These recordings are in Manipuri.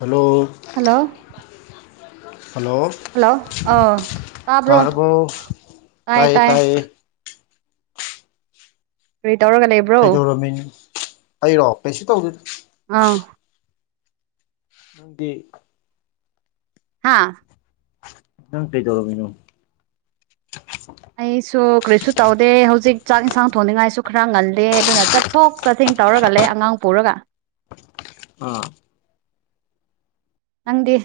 ꯍꯂꯣ ꯍꯜꯂꯣ ꯍꯜꯂꯣ ꯑ ꯇꯥꯕ꯭ꯔꯣ ꯇꯥꯔꯕꯣ ꯇꯥꯏ ꯇꯥꯏꯌꯦ ꯇꯧꯔꯒ ꯂꯩꯕ꯭ꯔꯣ ꯀꯩꯗꯧꯔꯝꯃꯤꯅꯣ ꯍꯥꯏꯔꯛꯑꯣ ꯀꯩꯁꯨ ꯇꯧꯗꯣꯏꯗ ꯑꯥ ꯅꯪꯗꯤ ꯍꯥꯥ ꯍꯇ ꯆꯂꯣ ꯃꯤꯅꯨ ꯑꯩ ꯁꯣ ꯀ꯭ꯔꯤꯁꯨ ꯇꯧꯗꯦ ꯍꯧꯖꯤꯛ ꯆꯥꯛ ꯏꯟꯁꯥꯡ ꯊꯣꯡꯅꯤꯡꯉꯥꯏꯁꯨ ꯈꯔ ꯉꯜꯗꯦ ꯑꯗꯨꯅ ꯆꯠꯊꯣꯛ ꯆꯠꯁꯤꯟ ꯇꯧꯔꯒ ꯂꯩ ꯑꯉꯥꯡ ꯄꯨꯔꯒ ꯑꯥ ꯅꯪꯗꯤ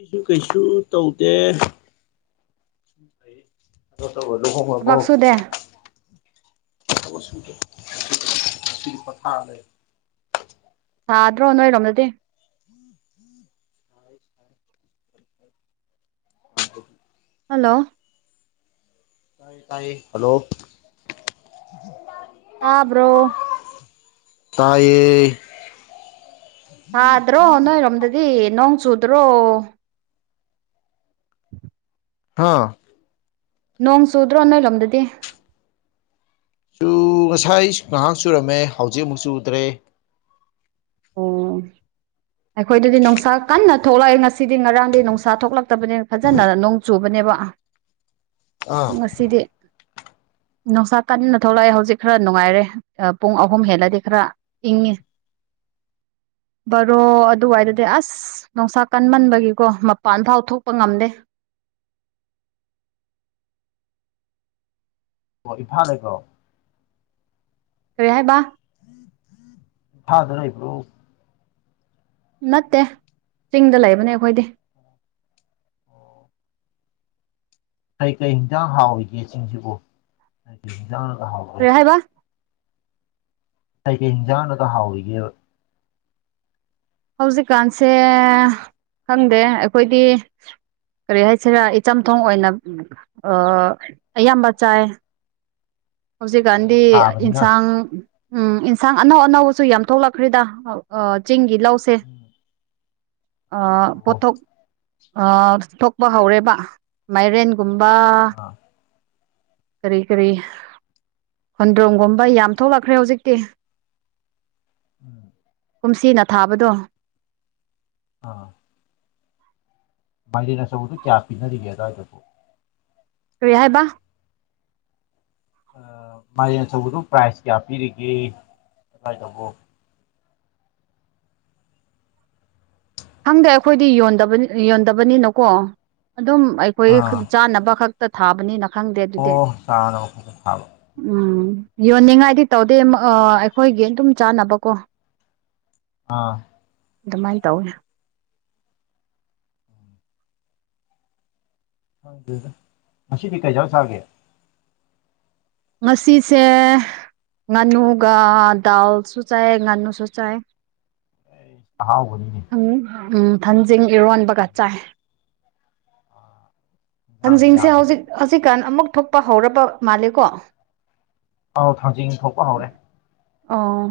ꯀꯩꯁꯨ ꯀꯩꯁꯨ ꯇꯧꯗꯦ ꯍꯕꯣ ꯊꯕꯛ ꯁꯨꯗꯦ ꯗꯆ ꯀꯊ ꯂꯩ ꯁꯥꯗ꯭ꯔꯣ ꯅꯣꯏꯔꯣꯝꯗꯗꯤ [unintelligible] ꯍꯜꯂꯣ ꯇ ꯇꯥꯏ ꯍꯂꯣ ꯇꯥꯕ꯭ꯔꯣ ꯇꯥꯏ ꯊꯥꯗ꯭ꯔꯣ ꯅꯣꯏꯔꯣꯝꯗꯗꯤ ꯅꯣꯡ ꯆꯨꯗ꯭ꯔꯣ ꯍ ꯅꯣꯡ ꯆꯨꯗ꯭ꯔꯣ ꯅꯣꯏꯂꯣꯝꯗꯗꯤ ꯁꯨ ꯉꯁꯥꯏ ꯉꯥꯏꯍꯥꯛ ꯁꯨꯔꯝꯃꯦ ꯍꯧꯖꯤꯛ ꯑꯃꯨꯛ ꯆꯨꯗ꯭ꯔꯦ ꯑꯣ ꯑꯩꯈꯣꯏꯗꯗꯤ ꯅꯨꯡꯁꯥ ꯀꯟꯅ ꯊꯣꯛꯂꯛꯑꯦ ꯉꯁꯤꯗꯤ ꯉꯔꯥꯡꯗꯤ ꯅꯨꯡꯁꯥ ꯊꯣꯛꯂꯛꯇꯕꯅꯤ ꯐꯖꯅ ꯅꯣꯡ ꯆꯨꯕꯅꯦꯕ ꯑꯥ ꯉꯁꯤꯔ ꯅꯨꯡꯁꯥ ꯀꯟꯅ ꯊꯣꯛꯂꯛꯑꯦ ꯍꯧꯖꯤꯛ ꯈꯔ ꯅꯨꯡꯉꯥꯏꯔꯦ ꯄꯨꯡ ꯑꯍꯨꯝ ꯍꯦꯜꯂꯗꯤ ꯈꯔ ꯏꯪꯉꯤ [unintelligible] ꯔꯣ ꯑꯗꯨꯋꯥꯏꯗꯗꯤ ꯑꯁ ꯅꯨꯡꯁꯥ ꯀꯟꯃꯟꯕꯒꯤꯀꯣ ꯃꯄꯥꯟ ꯐꯥꯎ ꯊꯣꯛꯄ ꯉꯝꯗꯦ [unintelligible] ꯑꯣ ꯏꯝꯐꯥꯜꯀꯣ ꯀꯔꯦ ꯍꯥꯏꯕꯕꯥ ꯐꯥꯗ꯭ꯔ ꯑꯩꯕ꯭ꯔꯣ ꯅꯠꯇꯦ ꯆꯤꯡꯗ ꯂꯩꯕꯅꯦ ꯑꯩꯈꯣꯏꯗꯤ ꯀꯩ ꯀꯔꯤ ꯌꯦꯟꯖꯥꯡ ꯍꯥꯎꯏꯒꯦ ꯆꯤꯡꯁꯤꯕꯨ ꯀꯩ ꯀꯔꯤ ꯍꯟꯖꯥꯡꯅꯒ ꯍꯥꯎꯒꯦ ꯀꯔꯤ ꯍꯥꯏꯕ ꯀꯩꯀꯩ ꯌꯦꯟꯖꯥꯡꯅꯒ ꯍꯥꯎꯔꯤꯒꯦꯕ ꯍꯧꯖꯤꯛꯀꯥꯟꯁꯦ ꯈꯪꯗꯦ ꯑꯩꯈꯣꯏꯗꯤ ꯀꯔꯤ ꯍꯥꯏꯁꯤꯔꯥ ꯏꯆꯝꯊꯣꯡ ꯑꯣꯏꯅ ꯑꯌꯥꯝꯕ ꯆꯥꯏ ꯍꯧꯖꯤꯛ ꯒꯥꯟꯙꯤ ꯑꯣ ꯁꯥꯕꯅꯤꯅ ꯏꯟꯁꯥꯡ ꯎꯝ ꯏꯟꯁꯥꯡ ꯑꯅꯧ ꯑꯅꯧꯕꯁꯨ ꯌꯥꯝ ꯊꯣꯛꯂꯛꯈ꯭ꯔꯤꯗ ꯆꯤꯡꯒꯤ ꯂꯧꯁꯦ ꯑꯣ ꯄꯣꯊꯣꯛ ꯊꯣꯛꯄ ꯍꯧꯔꯦꯕ ꯃꯥꯏꯔꯦꯟ ꯀꯨꯝꯕ ꯑꯥ ꯈꯔꯤ ꯈꯔꯤ ꯍꯨꯟꯗ꯭ꯔꯣꯡꯝꯒꯨꯝꯕ ꯌꯥꯝ ꯊꯣꯛꯂꯛꯈ꯭ꯔꯦ ꯍꯧꯖꯤꯛꯇꯤ ꯎꯝ ꯀꯨꯝꯁꯤꯅ ꯊꯥꯕꯗꯣ ꯑꯥ ꯃꯥꯏꯗꯤꯅ ꯁ ꯇꯨ ꯀꯌꯥ ꯄꯤꯅꯔꯤꯒꯦꯗ ꯑꯗꯨꯕꯨ ꯍ ꯍꯥꯏꯕ ꯃꯌꯦ ꯑꯆꯧꯕꯗꯨ ꯄ꯭ꯔꯥꯏꯖ ꯀꯌꯥ ꯄꯤꯔꯤꯒꯦ ꯑꯗꯨꯃꯏ ꯇꯧꯕ ꯍꯪꯗꯦ ꯑꯩꯈꯣꯏꯗꯤ ꯌꯣꯟꯗꯕ ꯌꯣꯟꯗꯕꯅꯤꯅꯀꯣ ꯑꯗꯨꯝ ꯑꯥ ꯑꯩꯈꯣꯏ ꯆꯥꯅꯕ ꯈꯛꯇ ꯊꯥꯕꯅꯤꯅ ꯈꯪꯗꯦ ꯑꯗꯨꯗꯤ ꯑꯣ ꯆꯥꯔꯕ ꯐꯖꯅ ꯊꯥꯕ ꯎꯝ ꯌꯣꯟꯅꯤꯡꯉꯥꯏꯗꯤ ꯇꯧꯗꯦ ꯑꯩꯈꯣꯏꯒꯤ ꯑꯗꯨꯝ ꯆꯥꯅꯕꯀꯣ ꯑꯥ ꯑꯗꯨꯃꯥꯏꯅ ꯇꯧꯋꯤ ꯍ ꯑꯗꯨ ꯃꯁꯤ ꯄꯤ ꯀꯩꯖꯔ ꯁꯥꯒꯦ ꯉꯁꯤꯁꯦ ꯉꯥꯅꯨꯒ ꯗꯜꯁꯨ ꯆꯥꯏ ꯉꯥꯅꯨꯁꯨ ꯆꯥꯏ ꯑꯩ ꯆꯥꯎ ꯎꯝ ꯊꯟꯖꯤꯡ ꯏꯔꯣꯟꯕꯒ ꯆꯥꯏ ꯏꯟꯖꯥꯡꯁꯨ ꯊꯥꯡꯖꯤꯡꯁꯦ ꯌꯥꯝꯃꯦ ꯍꯧꯖꯤꯛ ꯍꯧꯖꯤꯛꯀꯥꯟ ꯑꯃꯨꯛ ꯊꯣꯛꯄ ꯍꯧꯔꯕ ꯃꯥꯜꯂꯦꯀꯣ ꯑꯥꯎ ꯊꯥꯡꯖꯤꯡ ꯊꯣꯛꯄ ꯍꯧꯔꯦ ꯑꯣ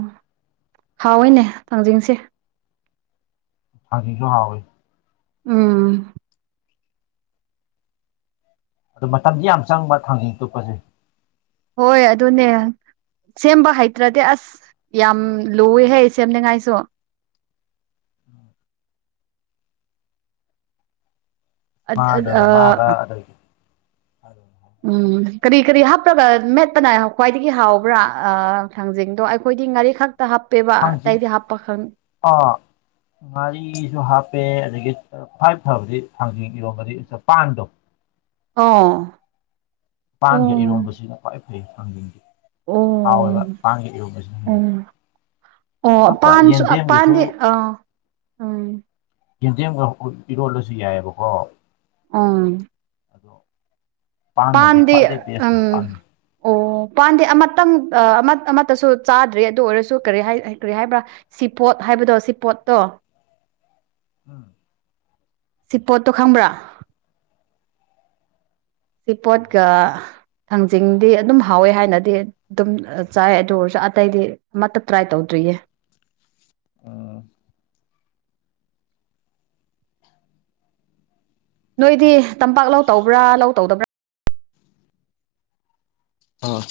ꯍꯥꯎꯑꯣꯅꯦ ꯇꯥꯡꯖꯤꯡꯁꯦ ꯍꯖꯤ ꯀꯕꯦ ꯑꯥ ꯑꯗꯨ ꯃꯇꯝꯗꯤ ꯌꯥꯝ ꯆꯪꯕ ꯊꯥꯡꯖꯤꯡ ꯇꯨꯞꯄꯁꯦ ꯍꯣꯏ ꯑꯗꯨꯅꯦ ꯁꯦꯝꯕ ꯍꯩꯇ꯭ꯔꯗꯤ ꯑꯁ ꯌꯥꯝ ꯂꯨꯑꯦ ꯍꯥꯏ ꯁꯦꯝꯅꯤꯉꯥꯏꯁꯨ ꯃꯥꯗꯕ ꯃꯥꯒ ꯎꯝ ꯑꯗꯨ ꯎꯝ ꯀꯔꯤ ꯀꯔꯤ ꯍꯥꯞꯄꯒ ꯃꯦꯠꯄꯅ ꯈ꯭ꯋꯥꯏꯗꯒꯤ ꯍꯥꯎꯕ꯭ꯔꯥ ꯊꯥꯡꯖꯤꯡꯗꯣ ꯑꯩꯈꯣꯏꯗꯤ ꯉꯥꯔꯤꯈꯛ ꯊꯥꯡꯁꯤ ꯑꯥ ꯉꯥꯔꯤꯁꯨ ꯍꯥꯞꯄꯦ ꯑꯗꯒꯤ ꯐ꯭ꯋꯥꯏꯚ ꯐꯕꯗꯤ ꯊꯥꯡꯖꯤꯡ ꯏꯔꯣꯝꯕꯗꯤ ꯆꯄꯥꯟꯗꯣ ꯑꯥ ꯃꯄꯥꯟꯒꯤ ꯑꯔꯣꯟꯕꯁꯤꯅ ꯈ꯭ꯋꯥꯏ ꯐꯩ ꯍꯥꯡꯖꯒꯤ ꯍꯥꯎ ꯇꯥꯡꯒꯦ ꯀꯁ ꯎꯝ ꯑꯣ ꯄꯥꯟꯁꯨ ꯄꯥꯟꯗꯦ ꯑꯥ ꯎꯝ ꯌꯦꯟꯖꯦꯝꯒ ꯏꯔꯣꯜꯂꯁꯨ ꯌꯥꯏꯑꯕꯀꯣ ꯑꯥ ꯑꯗꯣ ꯄꯥꯟꯅꯗꯤ ꯄꯥꯟꯗ ꯈ꯭ꯋꯥꯏꯗꯩ ꯎꯝ ꯕꯦꯁꯅꯤ ꯄꯥꯟꯅꯤ ꯑꯣ ꯎ ꯄꯥꯟꯗꯦ ꯑꯃꯇꯪ ꯑꯃ ꯑꯃꯠꯇꯁꯨ ꯆꯥꯗ꯭ꯔꯔꯤ ꯑꯗꯨ ꯑꯣꯏꯔꯁꯨ ꯀ ꯀꯔꯤ ꯍꯥꯏꯕ꯭ꯔꯥ ꯁꯤꯐꯣꯠ ꯍꯥꯏ ꯍꯥꯏꯕꯗꯣ ꯁꯤ ꯄꯣꯠꯇꯣ ꯎꯝ ꯁꯤꯄꯣꯠꯇꯣ ꯈꯪꯕ꯭ꯔꯥ ꯁꯤꯄꯣꯠꯀ ꯊꯥꯡꯖꯤꯡꯗꯤ ꯑꯗꯨꯝ ꯍꯥꯎꯋꯦ ꯍꯥꯏꯅꯗꯤ ꯑꯗꯨꯝ ꯆꯥꯏ ꯑꯗꯨ ꯑꯣꯏꯔꯁꯨ ꯑꯇꯩꯗꯤ ꯑꯃꯠꯇ ꯇ꯭ꯔꯥꯏ ꯇꯧꯗꯦ [unintelligible] ꯑꯥ ꯅꯣꯏꯗꯤ ꯇꯝꯄꯥꯛ ꯂꯧ ꯇꯧꯕ꯭ꯔꯥ ꯂꯧ ꯇꯧꯗꯕ꯭ꯔꯥ ꯑꯥ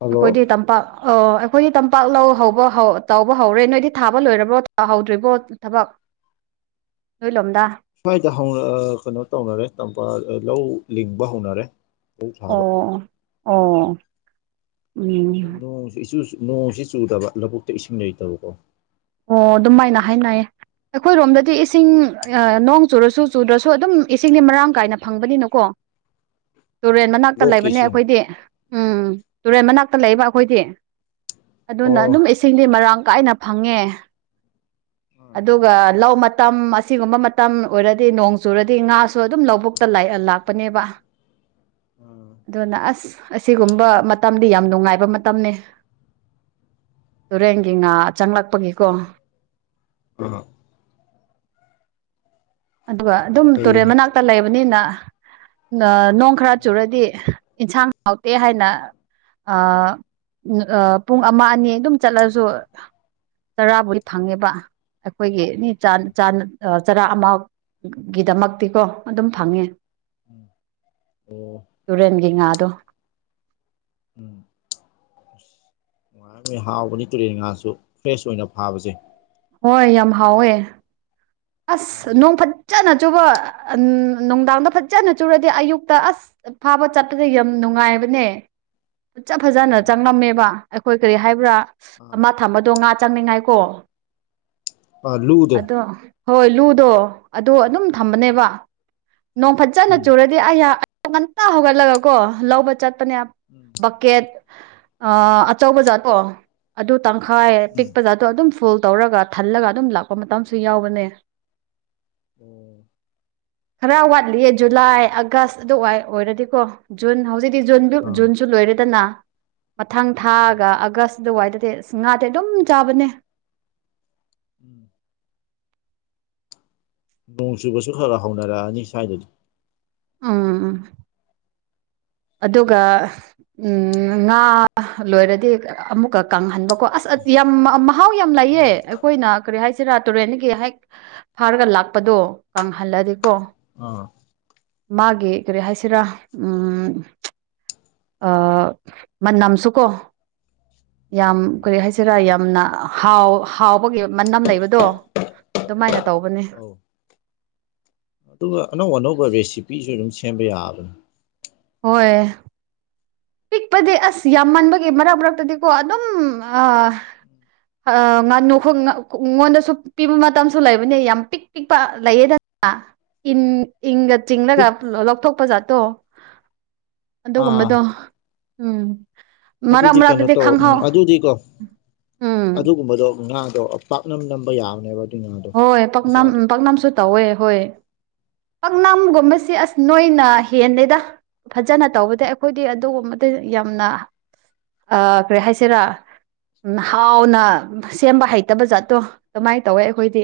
ꯍꯜꯂꯣ ꯑꯩꯈꯣꯏꯗꯤ ꯇꯝꯄꯥꯛ ꯑꯣ ꯑꯩꯈꯣꯏꯗꯤ ꯇꯝꯄꯥꯛ ꯂꯧ ꯍꯧꯕ ꯇꯥꯎꯧꯕ ꯍꯧꯔꯦ ꯅꯣꯏꯗꯤ ꯊꯥꯕ ꯂꯣꯏꯔꯕ꯭ꯔꯣ ꯇꯥꯍꯧꯗ꯭ꯔꯤꯕꯣ ꯊꯕꯛ ꯍꯣꯏ ꯂꯝꯗ ꯁ꯭ꯋꯥꯏꯗ ꯀꯩꯅꯣ ꯇꯧꯅꯔꯦ ꯇꯝꯄꯥꯛ ꯂꯧ ꯂꯤꯡꯕ ꯍꯧꯅꯔꯦ ꯂꯧ ꯊꯥꯕ ꯑꯣ ꯑꯣ ꯎꯝ ꯑꯗꯣ ꯅꯣꯡꯁꯨ ꯅꯣꯡꯁꯤ ꯆꯨꯗꯕ ꯂꯧꯕꯨꯛꯇ ꯏꯁꯤꯡ ꯂꯩꯇꯕꯀꯣ ꯑꯣ ꯑꯗꯨꯝꯃꯥꯏꯅ ꯍꯥꯏꯅꯌꯦ ꯑꯩꯈꯣꯏꯔꯣꯝꯗꯗꯤ ꯏꯁꯤꯡ ꯅꯣꯡ ꯆꯨꯔꯁꯨ ꯆꯨꯗ꯭ꯔꯁꯨ ꯑꯗꯨꯝ ꯏꯁꯤꯡꯗꯤ ꯃꯔꯥꯡ ꯀꯥꯏꯅ ꯐꯪꯕꯅꯤꯅꯀꯣ [unintelligible] ꯇꯨꯔꯦꯜ ꯃꯅꯥꯛꯇ ꯂꯣꯛꯀꯤ ꯂꯩꯕꯅꯦ ꯏꯁꯤꯡ ꯑꯩꯈꯣꯏꯗꯤ ꯎꯝ ꯇꯨꯔꯦꯜ ꯃꯅꯥꯛꯇ ꯂꯩꯕ ꯑꯩꯈꯣꯏꯗꯤ ꯑꯗꯨꯅ ꯑꯣ ꯑꯗꯨꯝ ꯏꯁꯤꯡꯗꯤ ꯃꯔꯥꯡ ꯀꯥꯏꯅ ꯐꯪꯉꯦ ꯑꯣ ꯑꯗꯨꯒ ꯂꯧ ꯃꯇꯝ ꯑꯁꯤꯒꯨꯝꯕ ꯃꯇꯝ ꯑꯣꯏꯔꯗꯤ ꯅꯣꯡ ꯆꯨꯔꯗꯤ ꯉꯥꯁꯨ ꯑꯗꯨꯝ ꯂꯧꯕꯨꯛꯇ ꯂꯥꯛꯄꯅꯦꯕ ꯑꯗꯨꯅ ꯑꯁ ꯑꯁꯤꯒꯨꯝꯕ ꯃꯇꯝ ꯌꯥꯝ ꯅꯨꯡꯉꯥꯏꯕ ꯃꯇꯝꯅꯤ ꯇꯨꯔꯦꯟꯒꯤ ꯉꯥ ꯆꯪꯂꯛꯄ ꯒꯦꯀꯣ ꯑ ꯑꯗꯨꯒ ꯑꯗꯨꯝ ꯇꯨꯔꯦꯟ ꯎꯝ ꯃꯅꯥꯛꯇ ꯂꯩꯕꯅꯤꯅ ꯅꯣꯡ ꯈꯔ ꯆꯨꯔꯗꯤ ꯏꯟꯁꯥꯡ ꯍꯥꯎꯇꯦ ꯍꯥꯏꯅ ꯑ ꯄꯨꯡ ꯑꯃ ꯑꯅꯤ ꯑꯗꯨꯝ ꯆꯠꯂꯁꯨ ꯇꯔꯥꯕꯨꯗꯤ ꯐꯪꯉꯦꯕ ꯑꯩꯈꯣꯏꯒꯤ ꯆꯔꯥ ꯑꯃꯒꯤ ꯒꯤꯗꯃꯛꯇꯤꯀꯣ ꯑꯗꯨꯝ ꯐꯪꯉ ꯝ ꯑꯣꯝ ꯌꯦ ꯉꯥꯗꯣ ꯎꯝ ꯑ ꯅꯨꯡꯉꯥꯏꯔꯝ ꯍꯥꯎꯕꯅꯤ ꯇꯨꯔꯦꯟ ꯉꯥꯁꯨ ꯐ꯭ꯔꯦꯁ ꯑꯣꯏꯅ ꯐꯥꯕꯁꯦ ꯍꯣꯏ ꯌꯥꯝ ꯍꯥꯎꯋꯦ ꯑꯁ ꯎꯝ ꯅꯣꯡ ꯐ ꯐ ꯆꯠꯅ ꯆꯨꯕ ꯅꯨꯡꯗꯥꯡꯗ ꯐꯖꯖꯅ ꯆꯨꯔꯗꯤ ꯑꯌꯨꯛꯇ ꯑꯁ ꯐꯥꯕ ꯆꯠꯄꯗ ꯌꯥꯝ ꯅꯨꯡ ꯅꯨꯡꯉꯥꯏꯕꯅꯦ ꯐꯖ ꯐꯖꯅ ꯎꯝ ꯆꯪꯉꯝꯃꯦꯕ ꯑꯩꯈꯣꯏ ꯀꯔꯤ ꯍꯥꯏꯕ꯭ꯔꯥ ꯑꯥ ꯑꯃ ꯊꯝꯕꯗꯣ ꯉꯥ ꯆꯪꯃꯤꯉꯥꯏꯀꯣ ꯑꯂꯨꯗꯣ ꯍꯣꯏ ꯂꯨꯗꯣ ꯑꯗꯣ ꯑꯗꯨꯝ ꯊꯝꯕꯅꯦꯕ ꯅꯣꯡ ꯐꯖꯖꯅ ꯎꯝ ꯆꯨꯔꯗꯤ ꯑꯩꯍꯥꯛ ꯉꯟꯇ ꯍꯧꯒꯠꯂꯒꯀꯣ ꯂꯧꯕ ꯆꯠꯄꯅꯦ ꯎꯝ ꯕꯛꯀꯦꯠ ꯑꯆꯧꯕ ꯖꯥꯠꯇꯣ ꯑꯗꯨ ꯇꯪꯈꯥꯏ ꯎꯝ ꯄꯤꯛꯄ ꯖꯥꯗꯣ ꯑꯗꯨꯝ ꯐꯣꯜ ꯇꯧꯔꯒ ꯊꯜꯂꯒ ꯑꯗꯨꯝ ꯂꯥꯛꯄ ꯃꯇꯝꯁꯨ ꯌꯥꯎꯕꯅꯦ ꯎꯝ ꯈꯔ ꯋꯥꯠꯂꯤꯌꯦ ꯖꯨꯂꯥꯏ ꯑꯥꯒꯁ ꯑꯗꯨ ꯑꯣꯏꯔꯗꯤꯀꯣ ꯖꯨꯟ ꯍꯧꯖꯤꯛ ꯖꯨꯟ ꯑꯥ ꯖꯨꯟꯁꯨ ꯂꯣꯏꯔꯦꯗꯅ ꯃꯊꯪ ꯑꯥ ꯊꯥꯒ ꯑꯥꯒꯁ ꯑꯗꯨꯋꯥꯏꯗꯗꯤ ꯑꯁ ꯉꯥꯗꯤ ꯑꯗꯨꯝ ꯆꯥꯕꯅꯦ ꯎꯝ ꯅꯣꯡꯁꯨꯨꯕꯁꯨ ꯈꯔꯥ ꯍꯥꯎꯅꯔꯛꯑꯅꯤ ꯁꯥꯏꯗꯗꯤ ꯎꯝ ꯎꯝ ꯑꯗꯨꯒ ꯎꯝ ꯉꯥ ꯂꯣꯏꯔꯗꯤ ꯑꯃꯨꯛꯀ ꯀꯪꯍꯟꯕ ꯀꯣ ꯑꯁ ꯌꯥꯝ ꯃꯍꯥꯎ ꯌꯥꯝ ꯂꯩꯌꯦ ꯎꯝ ꯑꯩꯈꯣꯏꯅ ꯀꯔꯤ ꯍꯥꯏꯁꯤ ꯆꯔꯥ ꯇꯨꯔꯦꯟꯒꯤ ꯍꯦꯛ ꯐꯥꯔꯒ ꯂꯥꯛꯄꯗꯣ ꯀꯪꯍꯜꯂꯗꯤꯀꯣ ꯑ ꯃꯥꯒꯤ ꯀꯔꯤ ꯍꯥꯏꯁꯤꯔꯥ ꯎꯝ ꯑ ꯃ ꯅꯝꯁꯨ ꯀꯣ ꯌꯥꯝ ꯀꯔꯤ ꯍꯥꯏꯁꯤꯔꯥ ꯌꯥꯝꯅ ꯍꯥꯎ ꯍꯥꯎꯕꯒꯤ ꯃꯅꯝ ꯂꯩꯕꯗꯣ ꯑꯗꯨꯃꯥꯏꯅ ꯇꯧꯕꯅꯤ ꯑꯧ ꯑꯗꯨꯒ ꯑꯅꯧ ꯑꯅꯧꯕ ꯔꯦꯁꯤꯄꯤꯁꯨ ꯑꯗꯨꯝ ꯁꯦꯝꯕ ꯌꯥꯕꯅꯤ ꯍꯣꯏ ꯄꯤꯛꯄꯗꯤ ꯑꯁ ꯌꯥꯝ ꯃꯟꯕꯒꯤ ꯃꯔꯛ ꯃꯔꯛꯇꯗꯤꯀꯣ ꯑꯗꯨꯝ ꯉꯥꯅꯨ ꯑꯩꯉꯣꯟꯗꯁꯨ ꯄꯤꯕ ꯃꯇꯝꯁꯨ ꯂꯩꯕꯅꯦ ꯌꯥꯝ ꯄꯤꯛ ꯄꯤꯛꯄ ꯂꯩꯌꯦꯗ ꯑ ꯏꯝ ꯏꯪꯒ ꯆꯤꯡꯂꯒ ꯑꯄꯤꯛ ꯂꯧꯊꯣꯛꯄ ꯖꯥꯠꯇꯣ ꯑꯥ ꯑꯗꯨꯒꯨꯝꯕꯗꯣ ꯎꯝ ꯃꯔꯛ ꯑꯗꯨꯗꯤ ꯀꯩꯅꯣ ꯃꯔꯛꯇꯗꯤ ꯇꯧ ꯎꯝ ꯈꯪꯍꯧ ꯑꯗꯨꯗꯤꯀꯣ ꯎꯝ ꯑꯗꯨꯒꯨꯝꯕꯗꯣ ꯉꯥ ꯄꯥꯛꯅꯝ ꯅꯝꯕ ꯌꯥꯕꯅꯦꯕ ꯑꯗꯨꯏ ꯉꯥꯗꯣ ꯍꯣꯏ ꯄꯥꯛꯅꯝ ꯃꯆꯥꯗꯣ ꯄꯥꯛꯅꯝꯁꯨ ꯇꯧꯋꯦ ꯍꯣꯏ ꯄꯥꯛꯅꯝꯒꯨꯝꯕꯁꯤ ꯑꯁ ꯅꯣꯏꯅ ꯍꯦꯟꯅꯦꯗ ꯐꯖꯅ ꯇꯧꯕꯗꯤ ꯑꯩꯈꯣꯏꯗꯤ ꯑꯗꯨꯒꯨꯝꯕꯗ ꯌꯥꯝꯅ ꯑ ꯀ꯭ꯔꯦ ꯍꯥꯏꯥꯏꯁꯤꯔꯥ ꯎꯝ ꯍꯥꯎꯅ ꯁꯦꯝꯕ ꯍꯩꯇꯕ ꯖꯥꯠꯇꯣ ꯑꯗꯨꯃꯥꯏꯅ ꯇꯧꯋꯦ ꯑꯩꯈ ꯑꯩꯈꯣꯏꯗꯤ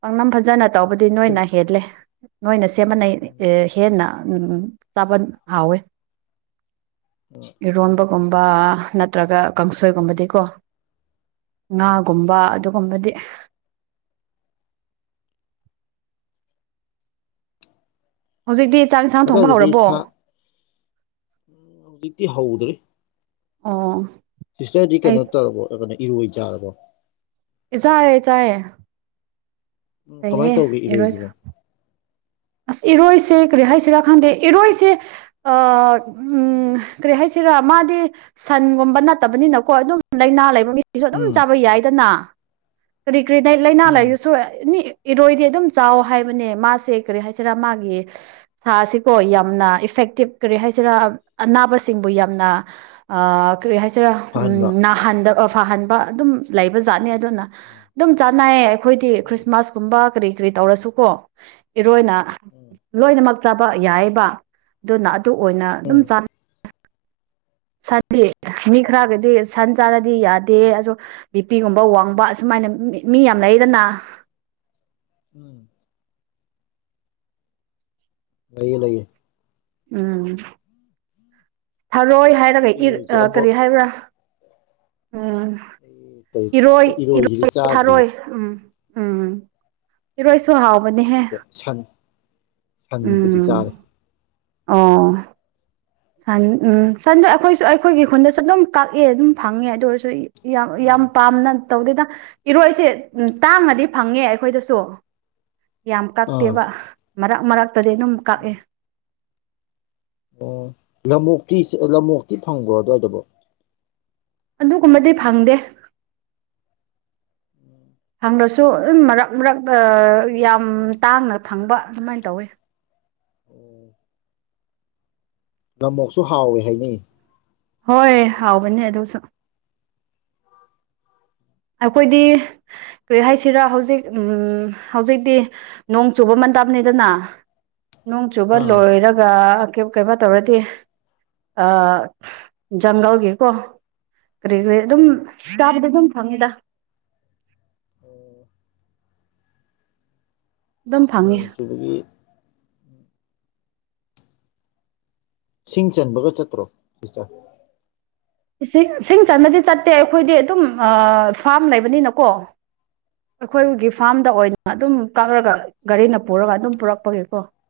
ꯄꯥꯡꯅꯝ ꯐꯖꯅ ꯇꯧꯕꯗꯤ ꯁꯨꯝ ꯅꯣꯏꯅ ꯍꯦꯜꯂꯦ ꯅꯣꯏꯅ ꯁꯦꯝꯃꯟꯅꯩ ꯍꯦꯟꯅ ꯆꯥꯕ ꯍꯥꯎꯋꯦ ꯏꯔꯣꯟꯕꯒꯨꯝꯕ ꯅꯠꯇ꯭ꯔꯒ ꯀꯥꯡꯁꯣꯏꯒꯨꯝꯕꯗꯤꯀꯣ ꯑꯥ ꯉꯥꯒꯨꯝꯕ ꯑꯗꯨꯒꯨꯝꯕꯗꯤ ꯍꯧꯖꯤꯛꯇꯤ ꯆꯥꯛ ꯏꯟꯁꯥꯡ ꯊꯣꯡꯕ ꯑꯗꯨꯋꯥꯏꯗꯗꯤ ꯍꯧꯔꯕꯣ ꯇ ꯍꯥꯎꯗ꯭ꯔꯤ ꯑ ꯁꯤꯁꯇꯔꯗꯤ ꯀꯩꯅꯣ ꯇꯧꯔꯕꯣ ꯀꯩꯅ ꯏꯔꯣꯏꯖꯔꯕꯣ ꯆꯔꯦ ꯆꯑ ꯎꯝ ꯀꯃꯥꯏꯅ ꯇꯧꯒꯦ ꯏꯔꯣꯏꯁꯤꯕꯣ ꯑꯁ ꯏꯔꯣꯏꯁꯦ ꯀꯔꯤ ꯍꯥꯏꯁꯤꯔꯥ ꯈꯪꯗꯦ ꯏꯔꯣꯏꯁꯦ ꯎ ꯀꯔꯤ ꯍꯥꯏꯁꯤ ꯁꯤꯔ ꯃꯥꯗꯤ ꯁꯟꯒꯨꯝꯕ ꯅꯠꯇꯕꯅꯤꯅꯀꯣ ꯑꯗꯨꯝ ꯂꯥꯏꯅꯥ ꯂꯩꯕ ꯃꯤ ꯁꯨ ꯑꯗꯨꯝ ꯎꯝ ꯆꯥꯕ ꯌꯥꯏꯗꯅ ꯀꯔꯤ ꯀꯔꯤ ꯂꯥꯏꯅꯥ ꯎꯝ ꯂꯩꯥꯏꯔꯒꯁꯨ ꯑꯦꯅꯤ ꯏꯔꯣꯏꯗꯤ ꯑꯗꯨꯝ ꯆꯥꯎ ꯍꯥꯏꯕꯅꯦ ꯃꯥꯁꯦ ꯀꯔꯤ ꯍꯥꯏ ꯣ ꯌꯥꯝꯅ ꯏꯐꯦꯛꯇꯤ ꯀ ꯍꯥꯏꯁꯤꯔ ꯑꯅꯥꯕ ꯌꯥꯝ ꯀ ꯍꯥꯏꯔ ꯐꯍꯟꯕ ꯍꯟ ꯐꯍꯟꯕ ꯑꯗꯨꯝ ꯂꯩꯕ ꯖꯥꯠꯅꯤ ꯑꯗꯨꯅ ꯎꯝ ꯑꯗꯨꯝ ꯆꯥꯅꯏꯌꯦ ꯑꯩꯈꯣꯏꯗꯤ ꯎꯝ ꯈ꯭ꯔꯤꯁꯃꯥꯁꯀꯨꯝꯕ ꯀꯔꯤ ꯀꯔꯤ ꯇꯧꯔꯁꯨꯀꯣ ꯏꯔꯣꯏꯅ ꯎꯝ ꯂꯣꯏꯅꯃꯛ ꯆꯥꯕ ꯌꯥꯏꯕ ꯑꯗꯨꯅ ꯑꯗꯨ ꯑꯣꯏꯅ ꯑꯗꯨꯝ ꯎꯝ ꯆꯥ ꯁꯥꯟꯇ ꯃꯤ ꯑꯣ ꯈꯔꯒꯦꯗꯤ ꯁꯥꯟ ꯆꯥꯔꯗꯤ ꯌꯥꯗꯦ ꯑꯗꯣ ꯕꯤꯄꯤꯒꯨꯝꯕ ꯋꯥꯡꯕ ꯑꯁꯨꯃꯥꯏꯅ ꯃꯤ ꯌꯥꯝ ꯂꯩꯗꯅ [unintelligible] ꯎꯝ ꯂꯩꯌꯦ ꯅꯌꯦ ꯎꯝ ꯊꯔꯣꯏ ꯍꯥꯏꯔꯒ ꯑꯩ ꯏ ꯏꯔꯣꯏꯁꯦ ꯑꯃꯨꯛ ꯀꯔꯤ ꯍꯥꯏꯕ꯭ꯔꯥ ꯎꯝ ꯑꯩ ꯀꯔꯤ ꯏꯔꯣꯏ ꯑꯩ ꯏꯔꯣꯏꯁꯤꯗꯤ ꯏꯔꯣꯏ ꯆꯥꯗ꯭ꯔꯤ ꯊꯥꯔꯣꯏ ꯎꯝ ꯎꯝ ꯏꯔ ꯁ ꯍꯥꯎꯕꯅꯦꯍꯦ ꯑꯗꯨꯒ ꯁꯟ ꯁꯟꯕꯨꯗꯤ ꯎꯝ ꯆꯥꯔꯦ ꯑꯣ ꯁꯟ ꯎꯝ ꯁꯟꯗ ꯑꯩꯈꯣꯏꯁꯨ ꯑꯩꯈꯣꯏꯒꯤ ꯈꯨꯟꯗꯁꯨ ꯑꯗꯨꯝ ꯀꯛꯑꯦ ꯑꯗꯨꯝ ꯐꯪꯉꯦ ꯑꯗꯨ ꯑꯣꯏꯔꯁꯨ ꯌꯥꯝ ꯌꯥꯝ ꯎꯝ ꯄꯥꯝꯅ ꯇꯧꯗꯗ ꯏꯔꯣꯏꯁꯦ ꯎ ꯇꯥꯡꯉꯗꯤ ꯐꯪꯉꯦ ꯑꯩꯈꯣꯏꯗꯁꯨ ꯌꯥꯝ ꯑꯥ ꯀꯛꯇꯦꯕ ꯃꯔꯛ ꯃꯔꯛꯇꯗꯤ ꯑꯗꯨꯝ ꯀꯛꯑꯦ ꯎꯝ ꯑꯣ ꯂꯃꯣꯛꯇꯤ ꯂꯃꯣꯛꯇꯤ ꯐꯪꯕ꯭ꯔꯣ ꯑꯗꯨꯋꯥꯏꯗꯕ ꯑꯗꯨꯒꯨꯝꯕꯗꯤ ꯐꯪꯗꯦ ꯐꯪꯗꯁꯨ ꯃꯔꯛ ꯃꯔꯛ ꯌꯥꯝ ꯇꯥꯡꯅ ꯐꯪꯕ ꯑꯗꯨꯃꯥꯏꯅ ꯇꯧꯋꯤ ꯅꯃꯣꯛꯁꯨ ꯍꯥꯎꯏꯦ ꯍꯥꯏꯅꯩ ꯍꯣꯏ ꯍꯥꯎꯕꯅꯦ ꯑꯗꯨꯁꯨ ꯑꯩꯈꯣꯏꯗꯤ ꯀꯔꯤ ꯍꯥꯏꯁꯤꯔꯥ ꯍꯧꯖꯤꯛ ꯍꯧꯖꯤꯛꯇꯤ ꯅꯣꯡ ꯆꯨꯕ ꯇꯞꯅꯤꯗꯅ ꯅꯣꯡ ꯆꯨꯕ ꯑꯥ ꯂꯣꯏꯔꯒ ꯀꯩꯕ ꯇꯧꯔꯗꯤ ꯖꯪꯒꯜꯒꯤꯀꯣ ꯀꯔꯤ ꯀꯔꯤ ꯑꯗꯨꯝ ꯆꯥꯕꯗꯤ ꯑꯗꯨꯝ ꯐꯪꯉꯤꯗ ꯑꯣ ꯑꯗꯨꯝ ꯐꯪꯉꯤ ꯁꯨꯔꯒꯤ ꯁꯤꯡ ꯆꯟꯕꯒ ꯆꯠꯇ꯭ꯔꯣ ꯁꯤꯁꯇꯔ ꯏꯁꯤꯡ ꯏꯁꯤꯡ ꯆꯟꯕꯗꯤ ꯆꯠꯇꯦ ꯑꯩꯈꯣꯏꯗꯤ ꯑꯗꯨꯝ ꯐꯥꯔꯝ ꯂꯩꯕꯅꯤꯅꯀꯣ ꯑꯩꯈꯣꯏꯒꯤ ꯐꯥꯔꯝꯗ ꯑꯣꯏꯅ ꯑꯗꯨꯝ ꯀꯛꯔꯒ ꯒꯥꯔꯤꯅ ꯄꯨꯔꯒ ꯑꯗꯨꯝ ꯄꯨꯔꯛꯄꯒꯦꯀꯣ [unintelligible]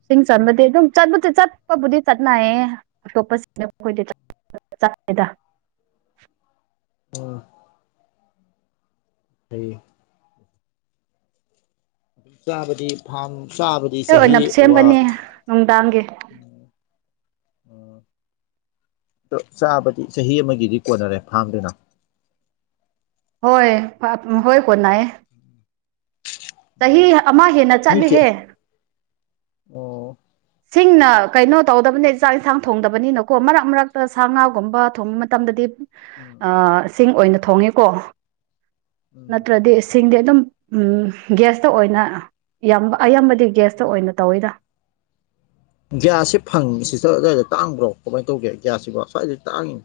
ꯏꯁꯤꯡ ꯆꯟꯕꯗꯤ ꯑꯗꯨꯝ ꯆꯠꯄꯗꯤ ꯆꯠꯄꯕꯨꯗꯤ ꯆꯠꯅꯌꯦ ꯑꯇꯣꯞꯄꯁꯤꯡꯅ ꯃꯈꯣꯏꯗꯤ ꯆꯗ ꯎꯝ ꯍ ꯑꯗꯨꯝ ꯆꯥꯕꯗꯤ ꯐꯥꯝ ꯁꯕꯗꯤ ꯁꯍꯤ ꯑꯣꯏꯅ ꯋꯥ ꯁꯦꯝꯒꯅꯤ ꯅꯨꯡꯗꯥꯡꯒꯤ ꯎꯝ ꯑꯗꯣ ꯆꯥꯕꯗꯤ ꯆꯍꯤ ꯑꯃꯒꯤꯗꯤ ꯀꯣꯟꯅꯔꯦ ꯐꯥꯡꯗꯨꯅ ꯍꯣꯏ ꯍꯣꯏ ꯀꯣꯅꯥ ꯆꯍꯤ ꯑꯃ ꯍꯦꯟꯅ ꯃꯤ ꯀꯌꯥ ꯆꯠꯂꯦꯍꯦ ꯑꯣ ꯁꯤꯡꯅ ꯀꯩꯅꯣ ꯇꯧꯗꯕꯅꯤ ꯆꯥꯛ ꯏꯟꯁꯥꯡ ꯊꯣꯡꯗꯕꯅꯤꯅꯀꯣ ꯃꯔꯛ ꯃꯔꯛꯇ ꯁꯥ ꯉꯥꯒꯨꯝꯕ ꯊꯣꯡꯕ ꯃꯇꯝꯗꯗꯤ ꯎꯝ ꯑ ꯁꯤꯡ ꯑꯣꯏꯅ ꯊꯣꯡꯉꯦꯀꯣ ꯎꯝ ꯅꯠꯇ꯭ꯔꯗꯤ ꯁꯤꯡꯗꯤ ꯑꯗꯨꯝ ꯒ꯭ꯌꯥꯁꯇ ꯑꯣꯏꯅ ꯏꯌꯥꯝꯕ ꯑꯌꯥꯝꯕꯗꯤ ꯒ꯭ꯌꯥꯁꯇ ꯑꯣꯏꯅ ꯇꯧꯋꯤꯗ ꯒ꯭ꯌꯥꯁꯁꯤꯦ ꯐꯪꯉꯤ ꯁꯤꯗ ꯑꯗꯨ꯭ꯏꯗ ꯇꯥꯡꯕ꯭ꯔꯣ ꯀꯃꯥꯏꯅ ꯇꯧꯒꯦ ꯒ꯭ꯌꯥꯁꯁꯤꯕꯣ ꯁ꯭ꯋꯥꯏꯗ ꯇꯥꯡꯏꯤ